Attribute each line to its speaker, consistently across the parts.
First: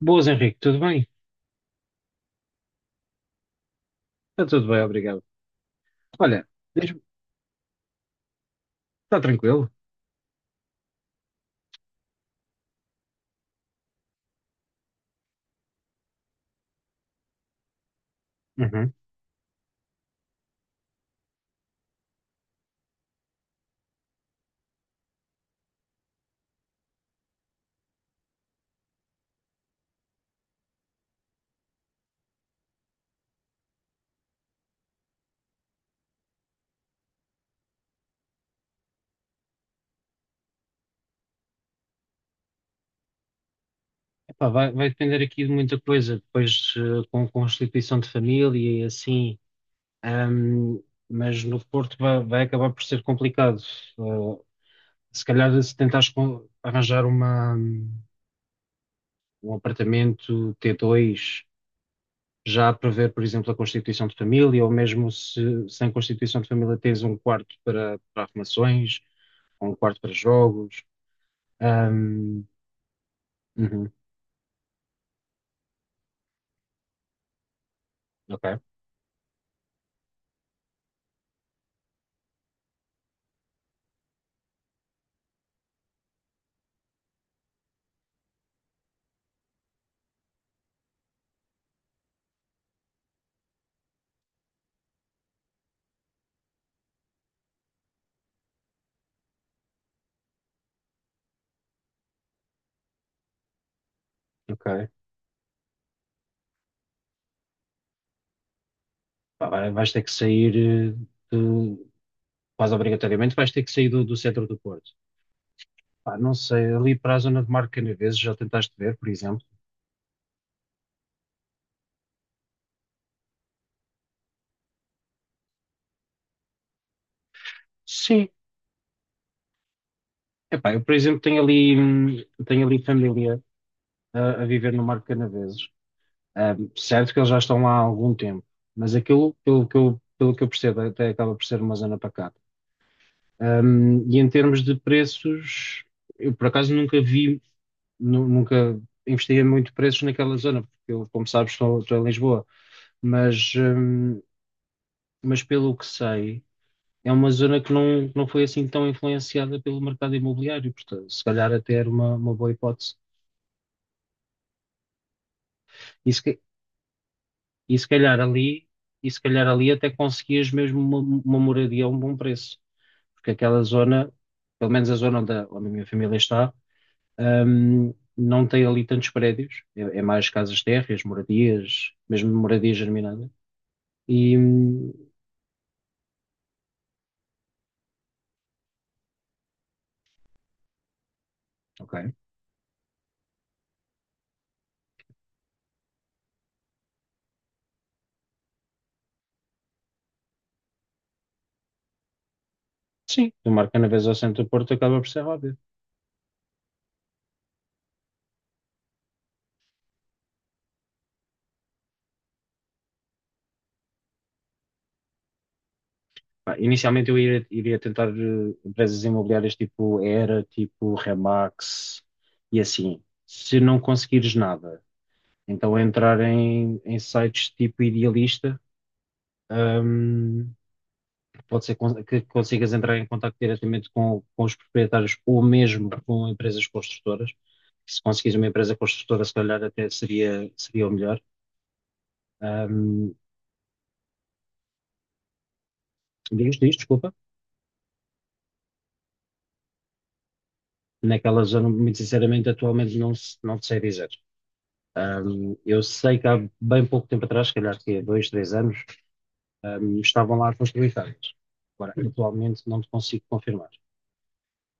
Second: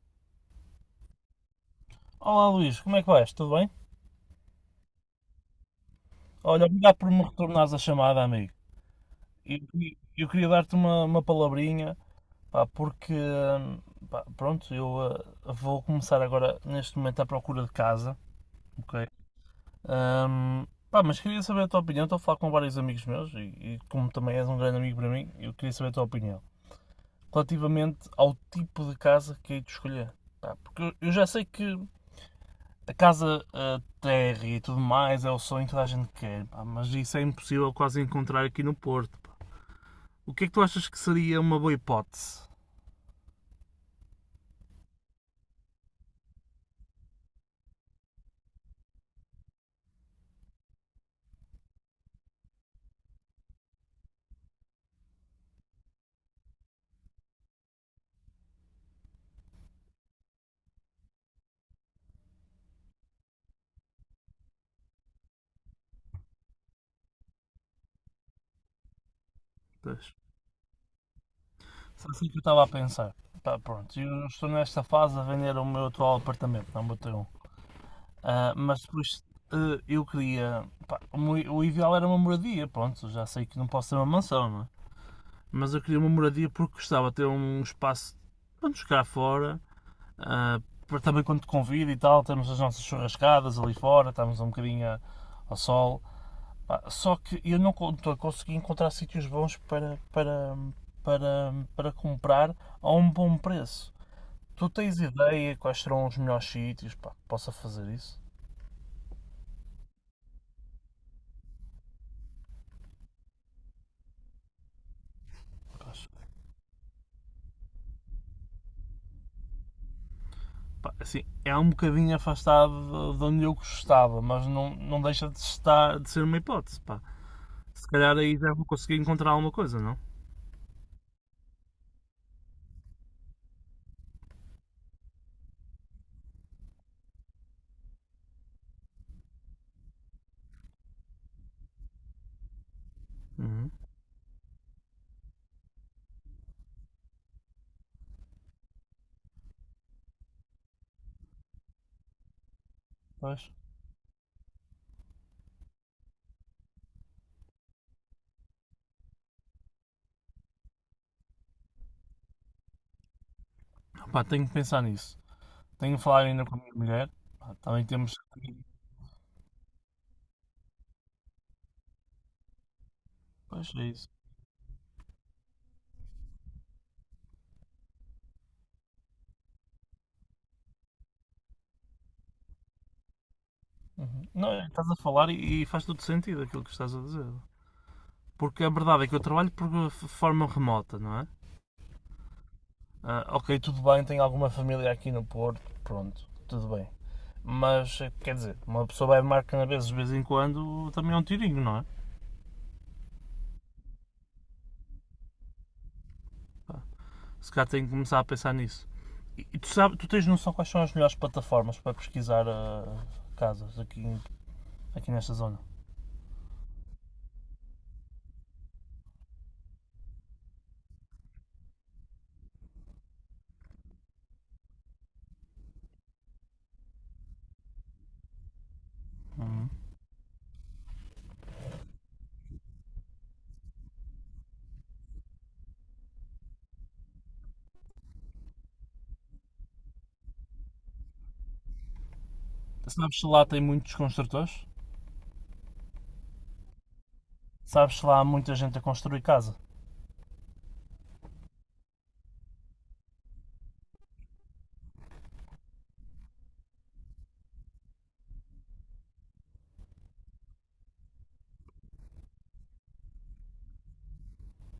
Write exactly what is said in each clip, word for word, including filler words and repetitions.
Speaker 1: Boas, Henrique, tudo bem?
Speaker 2: Olá Luís, como é que vais? Tudo bem?
Speaker 1: Está tudo bem, obrigado. Olha,
Speaker 2: Olha, obrigado
Speaker 1: diz-me,
Speaker 2: por me retornares a chamada, amigo.
Speaker 1: está
Speaker 2: E
Speaker 1: tranquilo?
Speaker 2: e eu queria dar-te uma, uma palavrinha, pá, porque, hum, pá, pronto, eu ah, vou começar agora, neste momento, à procura de casa,
Speaker 1: Uhum.
Speaker 2: ok? Hum, pá, mas queria saber a tua opinião. Estou a falar com vários amigos meus e, e como também és um grande amigo para mim, eu queria saber a tua opinião relativamente ao tipo de casa que hei de escolher. Pá, porque eu, eu já sei que a casa, a terra e tudo mais é o sonho que toda a gente quer, pá, mas isso é impossível quase encontrar aqui no Porto, pá. O que é que tu achas que seria uma boa hipótese?
Speaker 1: Epá, vai, vai depender aqui de muita coisa, depois eh, com com a constituição de família e assim, ahm, mas no Porto vai, vai acabar por ser complicado. Eh, se calhar se tentares com- arranjar uma, um apartamento t dois já a prever, por exemplo, a constituição de família, ou mesmo se sem constituição de família tens um quarto para, para arrumações, ou um quarto
Speaker 2: Pois,
Speaker 1: para jogos.
Speaker 2: foi assim que eu
Speaker 1: Hum.
Speaker 2: estava a pensar. Tá,
Speaker 1: Uhum.
Speaker 2: pronto, eu estou nesta fase a vender o meu atual apartamento, não botei um.
Speaker 1: Ok,
Speaker 2: Ah, mas depois ah, eu queria, pá, o meu- o ideal era uma moradia, pronto, já sei que não posso ter uma mansão, não é? Mas eu queria uma moradia porque gostava de ter um espaço para nos ficar fora. Ah, por- Também quando te convido e tal, temos as nossas churrascadas ali fora, estamos um bocadinho ao sol. Só que eu não con- tô- consegui encontrar sítios bons para, para, para, para comprar a um bom preço. Tu
Speaker 1: ok.
Speaker 2: tens ideia quais serão os melhores sítios para que possa fazer isso?
Speaker 1: Pá, vai- vais ter que sair, eh, de- quase obrigatoriamente, vais ter que sair do, do centro do Porto. Pá, não sei, ali para a zona de Marco Canaveses, já tentaste ver, por exemplo?
Speaker 2: Assim, é um bocadinho afastado de onde eu gostava, mas não, não deixa de estar, de ser uma hipótese. Pá, se calhar
Speaker 1: Sim.
Speaker 2: aí já vou conseguir encontrar alguma coisa, não?
Speaker 1: Epá, eu, por exemplo, tenho ali, hum, tenho ali família a, a viver no Marco Canaveses. Ahm, certo que eles já estão lá há algum tempo, mas aquilo, pelo que eu, pelo que eu percebo, até acaba por ser uma zona pacata.
Speaker 2: Uhum.
Speaker 1: Ahm, e em termos de preços, eu por acaso nunca vi nu- nunca investiguei muito preços naquela zona, porque eu, como sabes, estou, estou em Lisboa,
Speaker 2: Pois.
Speaker 1: mas, hum, mas pelo que sei, é uma zona que não, não foi assim tão influenciada pelo mercado imobiliário, portanto, se calhar até era uma, uma boa hipótese.
Speaker 2: Pá, tenho que pensar nisso. Tenho a
Speaker 1: E se,
Speaker 2: falar
Speaker 1: ca-
Speaker 2: ainda com a minha mulher. Pá,
Speaker 1: e
Speaker 2: também
Speaker 1: se
Speaker 2: temos.
Speaker 1: calhar ali, e se calhar ali até conseguias mesmo uma, uma moradia a um bom preço, porque aquela
Speaker 2: Pois é isso.
Speaker 1: zona, pelo menos a zona onde a, onde a minha família está, hum, não tem ali tantos prédios, é, é mais casas térreas, moradias, mesmo moradias germinadas.
Speaker 2: Uhum.
Speaker 1: E
Speaker 2: Não, é, estás
Speaker 1: hum,
Speaker 2: a falar e, e faz todo sentido aquilo que estás a dizer. Porque a verdade é que eu trabalho por f- forma remota, não é?
Speaker 1: Ok.
Speaker 2: Ah, ok, tudo bem, tenho alguma família aqui no Porto, pronto, tudo bem. Mas, eh, quer dizer, uma pessoa vai marcar na vez de vez em quando, também é um tirinho, não é?
Speaker 1: Sim, do Marcanaves ao centro do Porto acaba por ser óbvio.
Speaker 2: Se calhar tem que começar a pensar nisso. E, e tu, sabes, tu tens noção quais são as melhores plataformas para pesquisar ah, casas aqui, aqui nesta zona?
Speaker 1: Pá, inicialmente eu iria, iria tentar eh, empresas imobiliárias tipo Era, tipo Remax e assim. Se não conseguires nada, então entrar em, em sites tipo Idealista, hum, pode ser con- que consigas entrar em contato diretamente com, com os proprietários ou mesmo com empresas construtoras. Se conseguires uma empresa construtora, se calhar até seria, seria o melhor. Hum,
Speaker 2: Sabes se lá tem muitos construtores?
Speaker 1: diz, diz, desculpa.
Speaker 2: Sabes, lá há muita gente a construir casa.
Speaker 1: Naquela zona, muito sinceramente, atualmente não, se- não te sei dizer. Ahm, eu sei que há bem pouco tempo atrás, se calhar que é dois, três anos, ahm, estavam lá a construir casas. Agora, atualmente não te consigo confirmar.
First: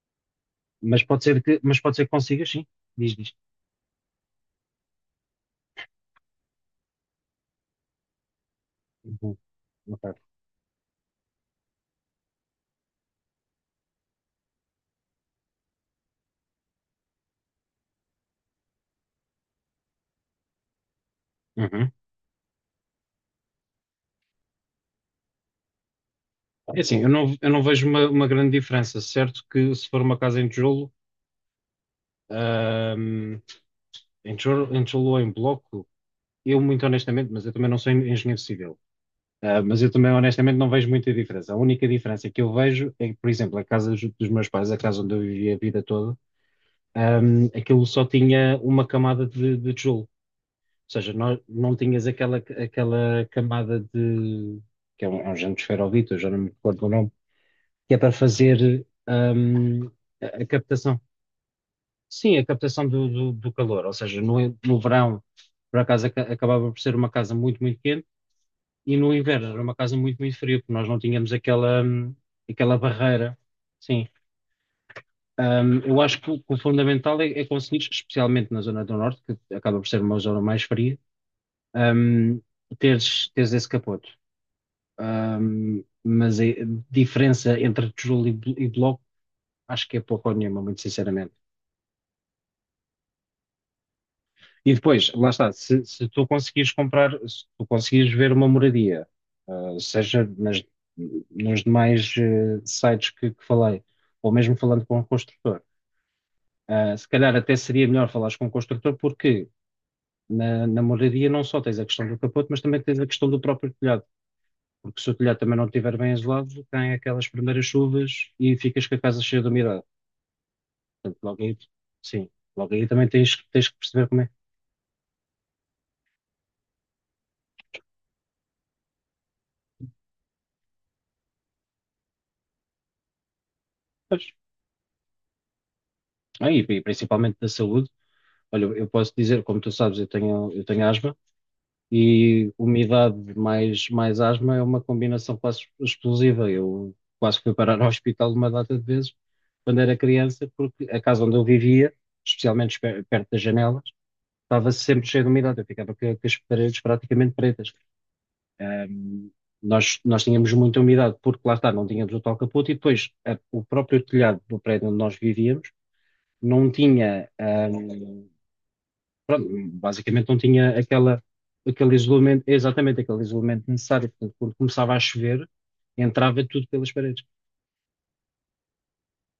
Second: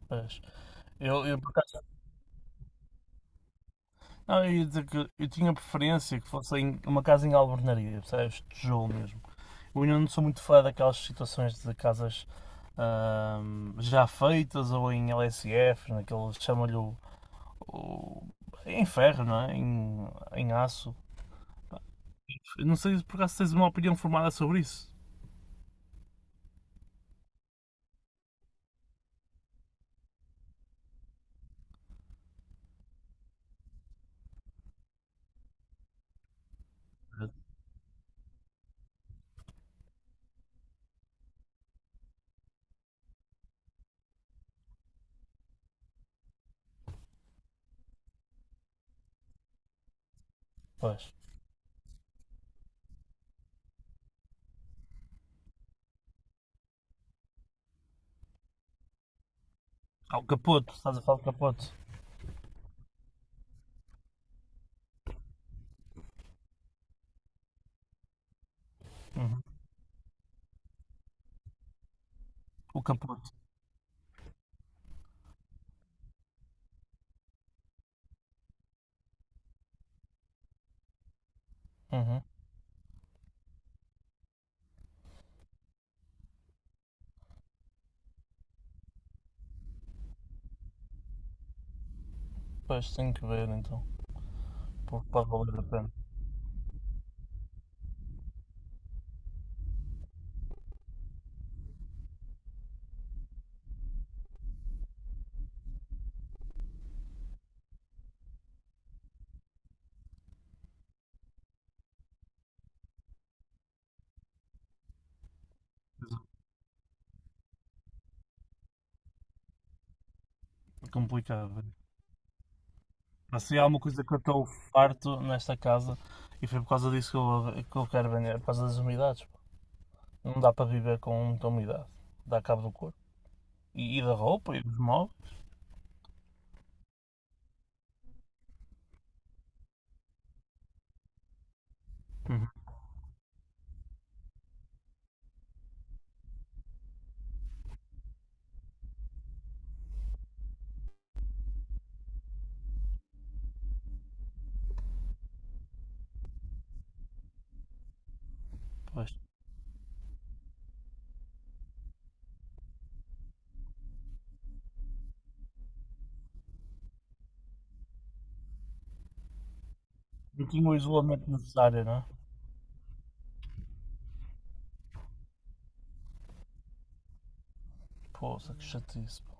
Speaker 2: Pois.
Speaker 1: Mas pode
Speaker 2: Eu, eu,
Speaker 1: ser
Speaker 2: por
Speaker 1: que, mas
Speaker 2: acaso-
Speaker 1: pode ser que consigas, sim. Diz, diz.
Speaker 2: não, eu ia dizer que eu tinha preferência que fosse em- uma casa em albernaria, percebes? Tijolo mesmo.
Speaker 1: Uhum.
Speaker 2: Eu ainda não
Speaker 1: Ok.
Speaker 2: sou muito fã daquelas situações de casas ahm, já feitas ou em L S F, naqueles chamam-lhe o, o- em ferro, não é? Em, em aço.
Speaker 1: Uhum.
Speaker 2: Eu não sei se por acaso tens uma opinião formada sobre isso.
Speaker 1: É assim, eu não, eu não vejo uma, uma grande diferença. Certo que se for uma casa em tijolo, ahm, em tijolo, em tijolo ou em bloco, eu muito honestamente, mas eu também não sou en- engenheiro civil. Ah, mas eu também, honestamente, não vejo muita diferença. A única diferença que eu vejo é que, por exemplo, a casa dos dos meus pais, a casa onde eu vivi a vida toda, ahm, aquilo só tinha uma camada de, de tijolo. Ou seja,
Speaker 2: Pois.
Speaker 1: não, não tinhas aquela, aquela camada de que é um, é um género de esferovite, eu já não me recordo o nome, que é para fazer ahm,
Speaker 2: Ah, o
Speaker 1: a, a
Speaker 2: capoto, estás
Speaker 1: captação.
Speaker 2: a falar do capoto.
Speaker 1: Sim, a captação do, do, do calor. Ou seja, no, no verão, por acaso, aca- acabava por ser uma casa muito, muito quente. E no
Speaker 2: Uhum.
Speaker 1: inverno era uma casa muito, muito fria, porque nós não tínhamos aquela, hum, aquela
Speaker 2: O capoto.
Speaker 1: barreira. Sim. Hum, eu acho que o, que o fundamental é, é conseguir, especialmente na zona do norte, que acaba por ser uma zona mais fria,
Speaker 2: Uhum.
Speaker 1: hum, teres, teres esse capoto. Hum, mas a diferença entre tijolo e, blo- e bloco, acho que é pouco ou nenhuma, muito sinceramente.
Speaker 2: Pois, tenho que ver então.
Speaker 1: E
Speaker 2: Pouco
Speaker 1: depois,
Speaker 2: para
Speaker 1: lá está,
Speaker 2: valer a
Speaker 1: se,
Speaker 2: pena.
Speaker 1: se tu conseguires comprar, se tu conseguires ver uma moradia, ah, seja nas, nos demais eh, sites que, que falei, ou mesmo falando com o construtor, ah, se calhar até seria melhor falares com o construtor, porque na, na moradia não só tens a questão do capote, mas também tens a questão do próprio telhado. Porque se o telhado também não estiver bem isolado, tem aquelas primeiras chuvas e ficas com a casa cheia de umidade.
Speaker 2: É
Speaker 1: Portanto, logo
Speaker 2: complicado,
Speaker 1: aí,
Speaker 2: velho.
Speaker 1: sim, logo aí também tens,
Speaker 2: Mas se há
Speaker 1: tens que
Speaker 2: alguma coisa
Speaker 1: perceber
Speaker 2: que eu
Speaker 1: como é.
Speaker 2: estou farto nesta casa e foi por causa disso que eu, que eu quero vender, por causa das umidades, pá. Não dá para viver com muita umidade. Dá cabo do corpo. E, e da
Speaker 1: Pois,
Speaker 2: roupa e dos móveis.
Speaker 1: ah, e, e principalmente da saúde. Olha, eu posso dizer, como tu sabes, eu tenho, eu tenho asma
Speaker 2: Uhum.
Speaker 1: e umidade mais, mais asma é uma combinação quase explosiva. Eu quase fui parar ao hospital uma data de vezes quando era criança, porque a casa onde eu vivia, especialmente pe- perto das janelas, estava sempre cheia de umidade. Eu ficava com, com as paredes praticamente pretas.
Speaker 2: Pois.
Speaker 1: Ahm, nós, nós tínhamos muita umidade, porque lá está, não tínhamos o tal capote e depois a- o próprio telhado do prédio onde nós vivíamos não tinha. Basicamente não
Speaker 2: E tinha o
Speaker 1: tinha aquela,
Speaker 2: isolamento necessário,
Speaker 1: aquele
Speaker 2: não é?
Speaker 1: isolamento, exatamente aquele isolamento necessário. Portanto, quando começava a chover, entrava tudo pelas paredes.
Speaker 2: Poça, que chatice, pá.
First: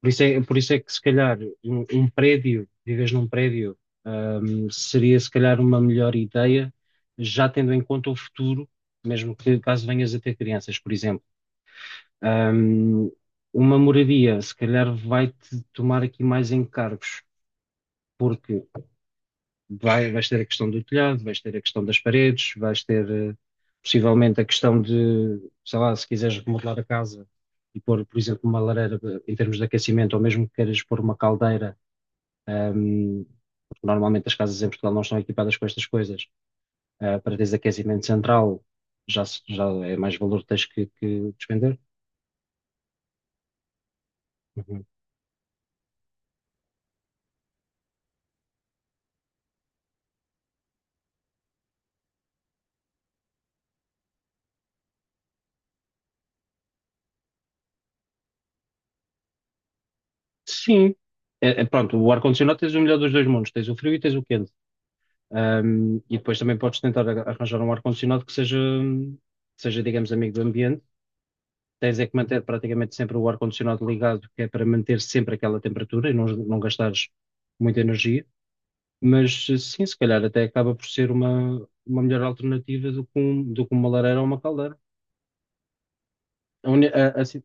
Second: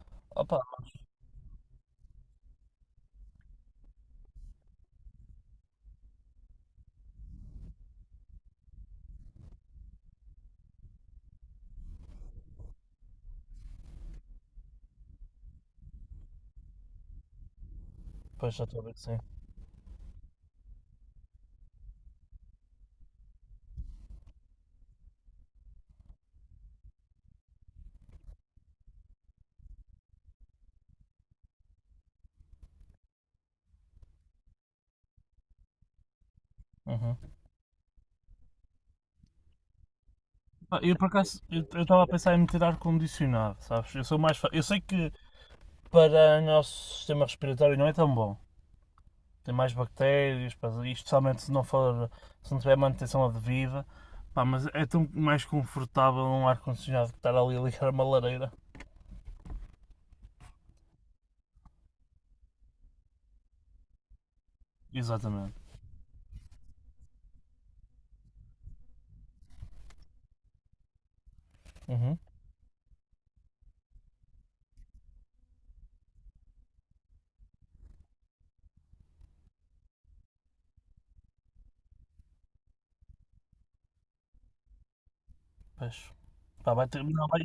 Speaker 1: Por isso é, por
Speaker 2: Opa,
Speaker 1: isso é que, se calhar, um, um prédio, vives num prédio, hum, seria, se calhar, uma melhor ideia, já tendo em conta o futuro, mesmo que caso venhas a ter crianças, por exemplo. Hum, uma moradia, se calhar, vai-te tomar aqui mais encargos,
Speaker 2: pois
Speaker 1: porque
Speaker 2: já estou a ver que sim.
Speaker 1: Vai, vais ter a questão do telhado, vais ter a questão das paredes, vais ter eh, possivelmente a questão de, sei lá, se quiseres remodelar a casa e pôr, por exemplo, uma lareira eh, em termos de aquecimento, ou mesmo que queiras pôr uma caldeira, ahm, porque normalmente as casas em Portugal não estão equipadas com estas coisas,
Speaker 2: Uhum.
Speaker 1: ah, para teres aquecimento central, já, se- já é mais valor que tens
Speaker 2: Ah,
Speaker 1: que,
Speaker 2: eu por
Speaker 1: que
Speaker 2: acaso, eu
Speaker 1: despender.
Speaker 2: eu estava a pensar em meter ar-condicionado, sabes? Eu sou mais. fa- Eu sei
Speaker 1: Uhum.
Speaker 2: que para o nosso sistema respiratório não é tão bom. Tem mais bactérias, pá, e especialmente se não for, se não tiver manutenção devida, pá, mas é tão mais confortável um ar-condicionado que estar ali a ligar uma lareira.
Speaker 1: Sim. É, é, pronto, o ar-condicionado tens o melhor dos dois mundos, tens o frio e tens o quente.
Speaker 2: Exatamente.
Speaker 1: Um, e depois também podes tentar a- arranjar um ar-condicionado que seja, que seja, digamos, amigo do ambiente. Tens é que
Speaker 2: Uhum.
Speaker 1: manter praticamente sempre o ar-condicionado ligado, que é para manter sempre aquela temperatura e não, não gastares muita energia. Mas sim, se calhar até acaba por ser uma, uma melhor alternativa do que, um- do que uma lareira ou uma caldeira.
Speaker 2: Pois.
Speaker 1: A
Speaker 2: Pá,
Speaker 1: uni-
Speaker 2: vai ter,
Speaker 1: a- a
Speaker 2: não, vai-
Speaker 1: si-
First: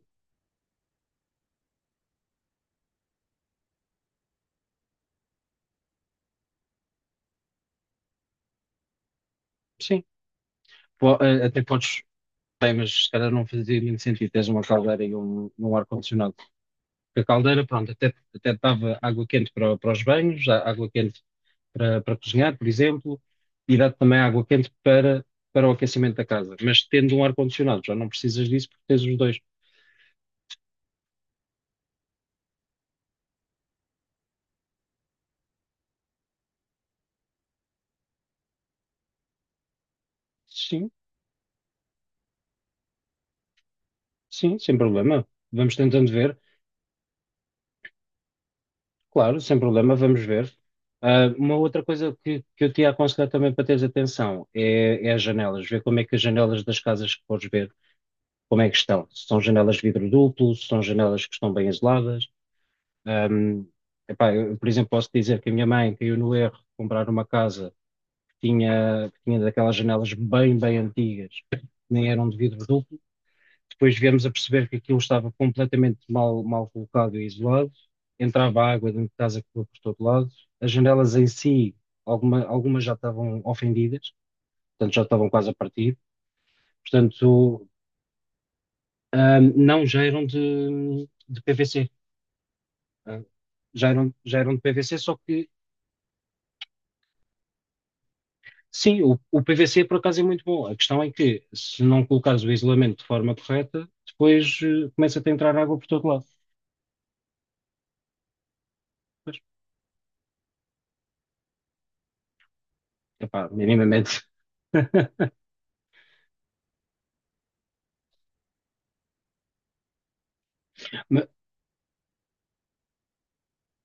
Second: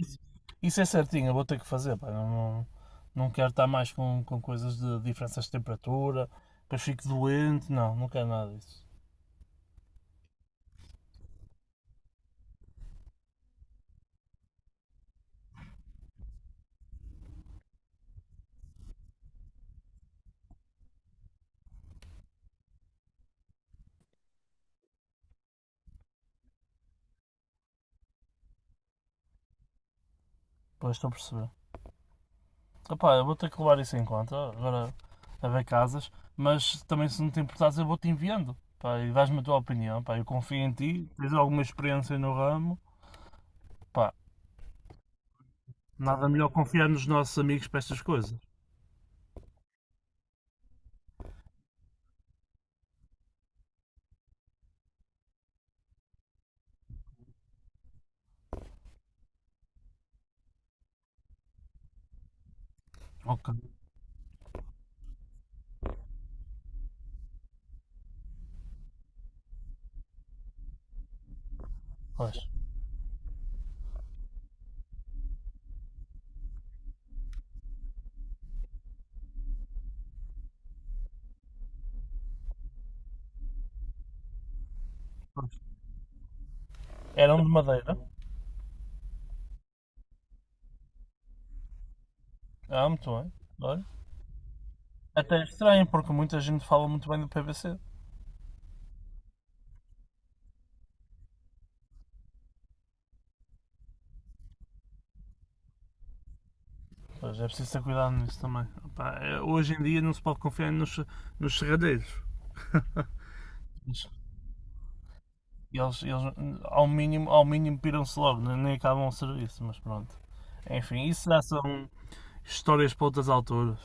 Speaker 2: isso é certinho, eu vou ter que fazer, pá, não, não, não quero estar mais com, com coisas de diferenças de temperatura, que eu fico doente, não, não quero nada disso.
Speaker 1: sim, Po- a- até podes. Bem, mas se calhar não fazia muito sentido teres uma caldeira e um, um ar-condicionado. Porque a caldeira, pronto, até, até dava água quente para, para os banhos, á- água quente para, para cozinhar, por exemplo, e dá-te também água quente para, para o aquecimento da casa. Mas tendo um ar-condicionado, já não precisas disso porque tens os dois.
Speaker 2: Pois estou a perceber. Opa, eu vou ter que levar isso em conta, agora a ver casas, mas também se não te importares eu vou-te enviando, pá, e dás-me a tua opinião, pá, eu confio em
Speaker 1: Sim,
Speaker 2: ti, tens alguma experiência no ramo, pá,
Speaker 1: sim, sem problema. Vamos tentando
Speaker 2: nada
Speaker 1: ver.
Speaker 2: melhor confiar nos nossos amigos para estas coisas.
Speaker 1: Claro, sem problema, vamos ver. Ah, uma outra coisa que, que eu te ia aconselhar também para teres atenção é, é as janelas. Ver como é que as janelas das casas que podes ver, como é que estão. Se são janelas de vidro duplo, se são janelas que estão bem isoladas.
Speaker 2: Ok,
Speaker 1: Ahm, Epá, eu, por exemplo, posso dizer que a minha mãe caiu no erro de comprar uma casa. Tinha, tinha daquelas janelas bem, bem antigas, nem eram de
Speaker 2: pois.
Speaker 1: vidro duplo. Depois viemos a perceber que aquilo estava completamente mal, mal colocado e isolado. Entrava água dentro de casa que foi por todo lado. As janelas em si, alguma, algumas já estavam ofendidas, portanto já estavam quase a
Speaker 2: Pois.
Speaker 1: partir.
Speaker 2: Eram de
Speaker 1: Portanto,
Speaker 2: madeira,
Speaker 1: hum, não, já eram de, de P V C.
Speaker 2: ah, muito
Speaker 1: hum,
Speaker 2: bem, olha.
Speaker 1: já eram, já eram de P V C, só
Speaker 2: Até é
Speaker 1: que.
Speaker 2: estranho, porque muita gente fala muito bem do P V C.
Speaker 1: Sim, o, o P V C por acaso é muito bom. A questão é que se não colocares o isolamento de forma correta, depois eh, começa a entrar água por todo lado.
Speaker 2: Pois, é preciso ter cuidado nisso também. Opá,
Speaker 1: Mas,
Speaker 2: é- hoje em dia não se pode confiar nos, nos serradeiros.
Speaker 1: epá,
Speaker 2: Mas,
Speaker 1: minimamente.
Speaker 2: eles, eles ao mínimo, ao mínimo piram-se logo, nem nem acabam o serviço, mas pronto. Enfim,
Speaker 1: Ma-
Speaker 2: isso já são histórias para outras alturas.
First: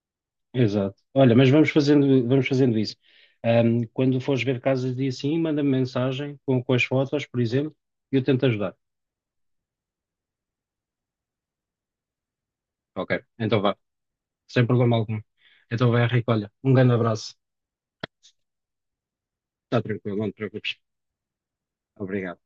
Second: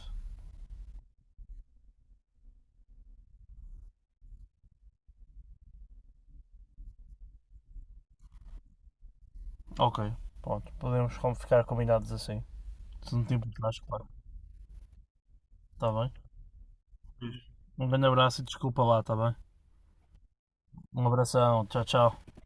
Speaker 1: Exato. Olha, mas vamos fazendo, vamos fazendo isso. Ahm, quando fores ver casas de assim, manda-me mensagem com, com as fotos, por exemplo, e eu tento ajudar.
Speaker 2: Ok, pronto, podemos com- ficar combinados assim.
Speaker 1: Ok,
Speaker 2: Se não te
Speaker 1: então vá,
Speaker 2: importares, claro.
Speaker 1: sem problema algum. Então
Speaker 2: Está
Speaker 1: vai,
Speaker 2: bem?
Speaker 1: Henrique, olha, um grande abraço.
Speaker 2: Um grande abraço e desculpa lá, está bem?
Speaker 1: Está tranquilo, não te preocupes.
Speaker 2: Um abração, tchau, tchau.
Speaker 1: Obrigado.